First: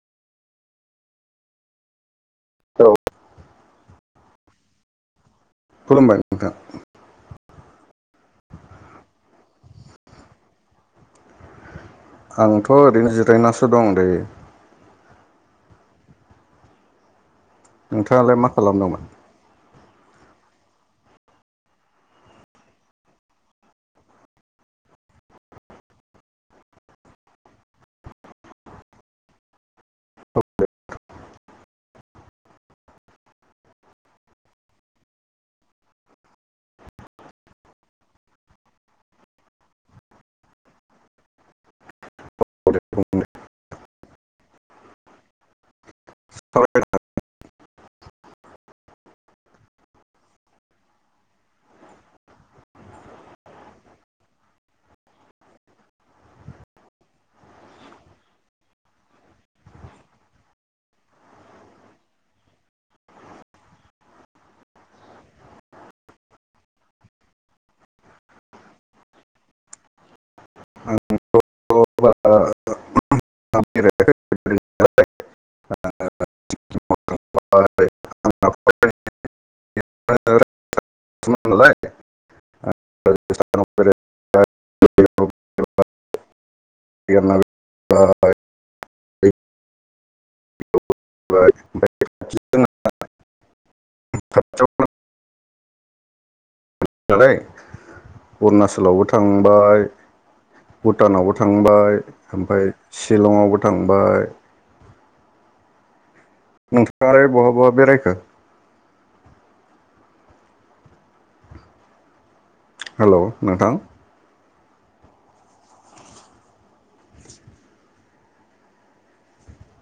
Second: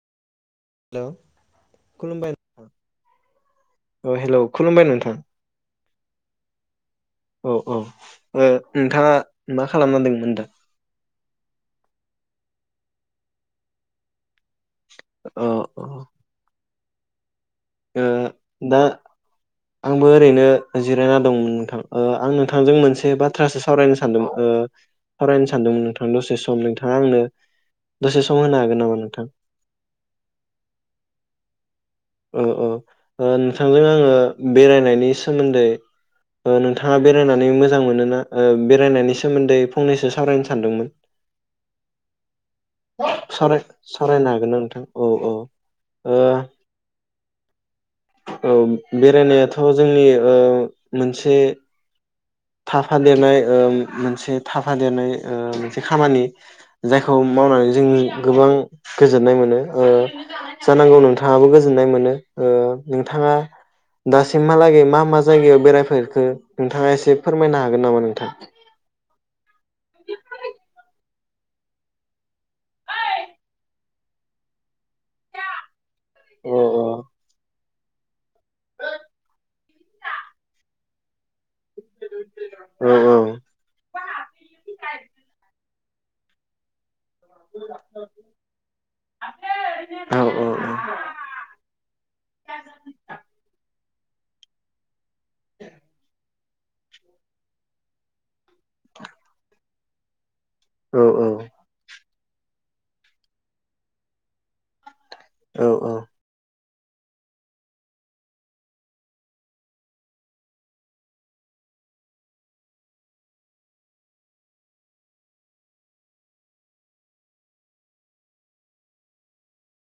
हेल' खुलुमबाय औ अ हेलौ खुलुमबाय नोंथां। खुलुमबाय नोंथां औ औ ओ नोंथाङा मा खालामनै जोङो नोंथां? आंथ' ओरैनो जिरायनासो दं दायो। अ औ ओ नोंथाङालाय मा दा खालामदोंमोन? आंबो ओरैनो जिरायना दंमोन नोंथां ओ आं नोंथांजों मोनसे बाथ्रासो सावरायनो सानदों ओ सावरायनो सानदोंमोन नोंथां दसे सम नोंथाङा आंनो दसे सम होनो हागोन नामा नोंथां? औ औ ओ नोंथांजों आङो बेरायनायनि सोमोन्दै ओ नोंथाङा बेरायनानै मोजां मोनो ना ओ बेरायनायनि सोमोन्दै फंनैसो सावरायनो सानदोंमोन सावराय सावरायनो हागोन ना नोंथां औ औ ओ औ बेरायनायाथ' जोंनि ओ मोनसे थाफा देरनाय ओ मोनसे थाफा देरनाय ओ मोनसे खामानि जायखौ मावनानै जों गोबां गोजोननाय मोनो ओ जानांगौ नोंथाङाबो गोजोननाय मोनो ओ नोंथाङा दासिमहालागै मा मा जायगायाव बेरायफेरखो नोंथाङा एसे? फोरमायनो हागोन नामा नोंथां? [inaudible] [unintelligible] अ औ औ [unintelligible] [unintelligible] [unintelligible] [unintelligible] औ औ औ [unintelligible] [unintelligible] [unintelligible] नालाय अरुणाचलावबो थांबाय औ भुटानावबो थांबाय ओमफाय शिलंआवबो थांबाय औ औ नोंथाङालाय बहा बहा बेरायखो हेल' नोंथां